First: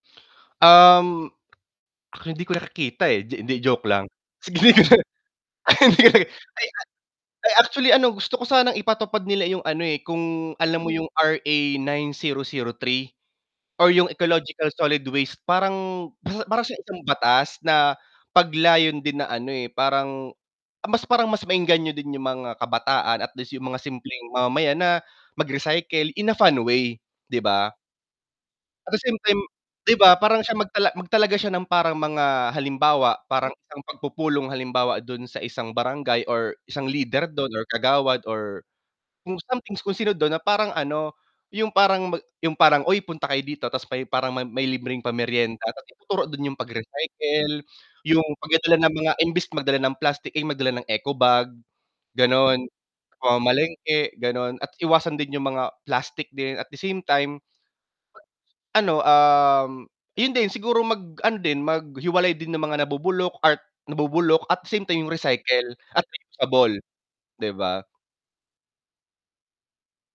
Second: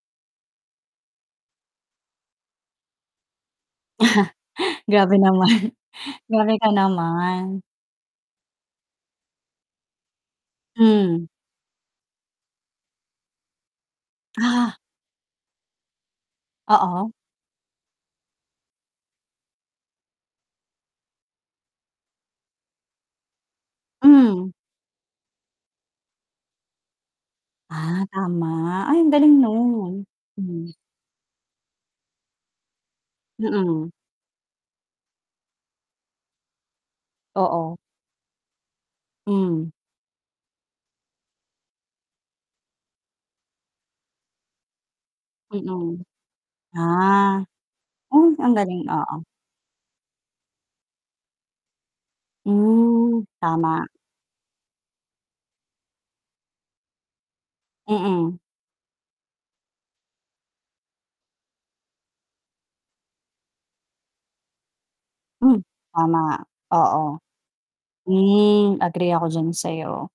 Um, hindi ko nakikita, eh, 'di hindi joke lang, Grabe naman, Ay ay grabe ka ay naman. actually ano gusto ko sanang ipatupad nila yung ano eh, kung alam mo yung Hmm. RA9003 or yung ecological Ah. solid waste parang, para siyang isang Oo. batas na pag-layon din na ano, eh, parang, mas parang mas maengganyo din yung mga kabataan at least yung mga simpleng Mhm. mamamayan na, mag-recycle in a fun way, 'di ba? Ah, tama, At ay the ang same galing time no'n, 'di ba parang siya hmm. magtala magtalaga siya ng parang mga halimbawa parang isang Mm. pagpupulong halimbawa dun sa isang barangay, or isang leader dun, or Oo. kagawad, or kung Hmm. something kung sino dun na parang ano yung parang mag yung parang, "Oy punta kayo dito," tas may parang may libreng pameryenda tas Mm. ituro dun yung Ah, pag-recycle, yung oh, ang galing, pagdadala ng mga oo. imbes magdala ng mga plastic, eh, magdala ng eco bag, ganon. Sa Hmm, tama. pamamalengke, ganon at iwasan din yung mga plastic din at the same time, Mm. ano um, yun din siguro mag-ano din, maghiwalay din ng mga nabubulok at nabubulok at same time yung Hmm, recycle at tama, reusable. oo. 'Di ba? Hmm, agree ako diyan sa'yo.